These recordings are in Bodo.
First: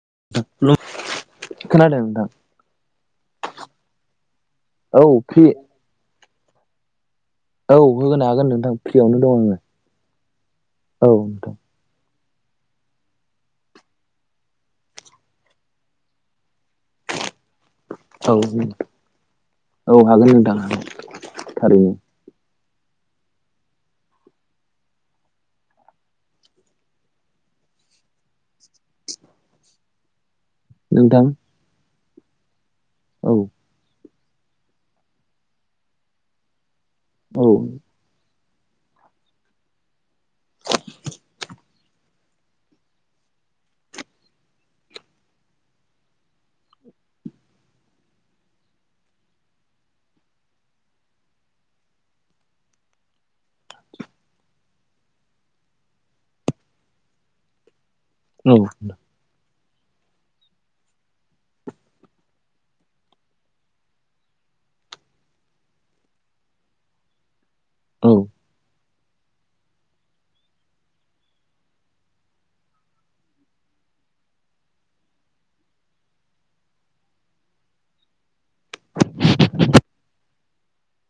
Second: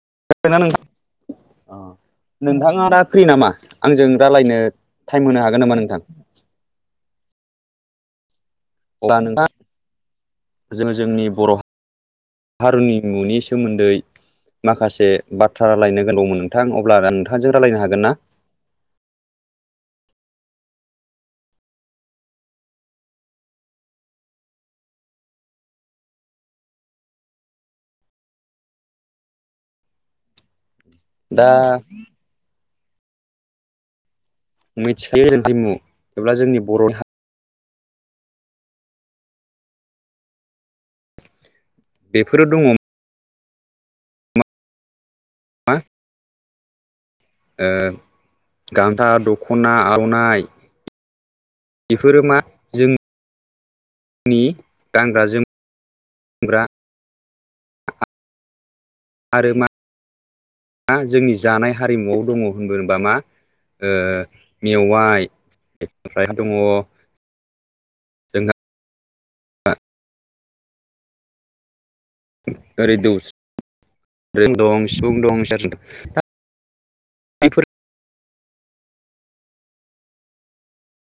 [unintelligible] खोनादोंना नोंथां नोंथाङा फ्रि नामा आंजों रालायनो औ टाइम फ्रि होनो हागोन नामा नोंथां औ होनो हागोन नोंथां अब्ला फ्रियावनो दङ नोंथां आङो जोङो औ जोंनि बर' नोंथां हारिनिमुनि सोमोन्दै माखासे बाथ्रा रालायनो गोनां दंमोन नोंथां अब्ला नोंथांजों रायलायनो हागोन ना औ औ हागोन नोंथां थारैनो नोंथां दा औ मिथिखायो [unintelligible] हारिमु जोंनि बर'नि हा औ बेफोरो दङ मा ओ गान्था दख'ना आर'नाइ बेफोरो मा जों नि गानग्रा जोमग्रा औ आरो मा जोंनि जानाय हारिमुआव दङ होनोबा मा ओ मेवाइ ओमफ्राय दङ औ जोंहा [unintelligible] बेफोरनि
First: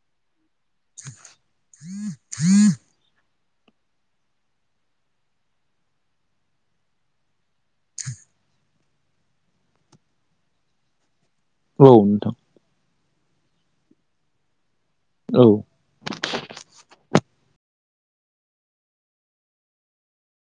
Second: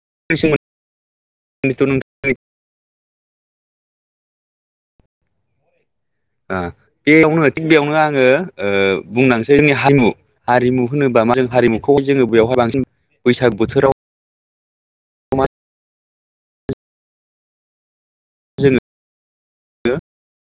[unintelligible] बेयावनो थिग बेयावनो आङो ओ बुंनोसै जोंनि हारिमु हारिमु होनोबा मा जों हारिमुखौ जोङो नोंथां बेवहाय बांसिन बैसाग बोथोराव औ मा जोङो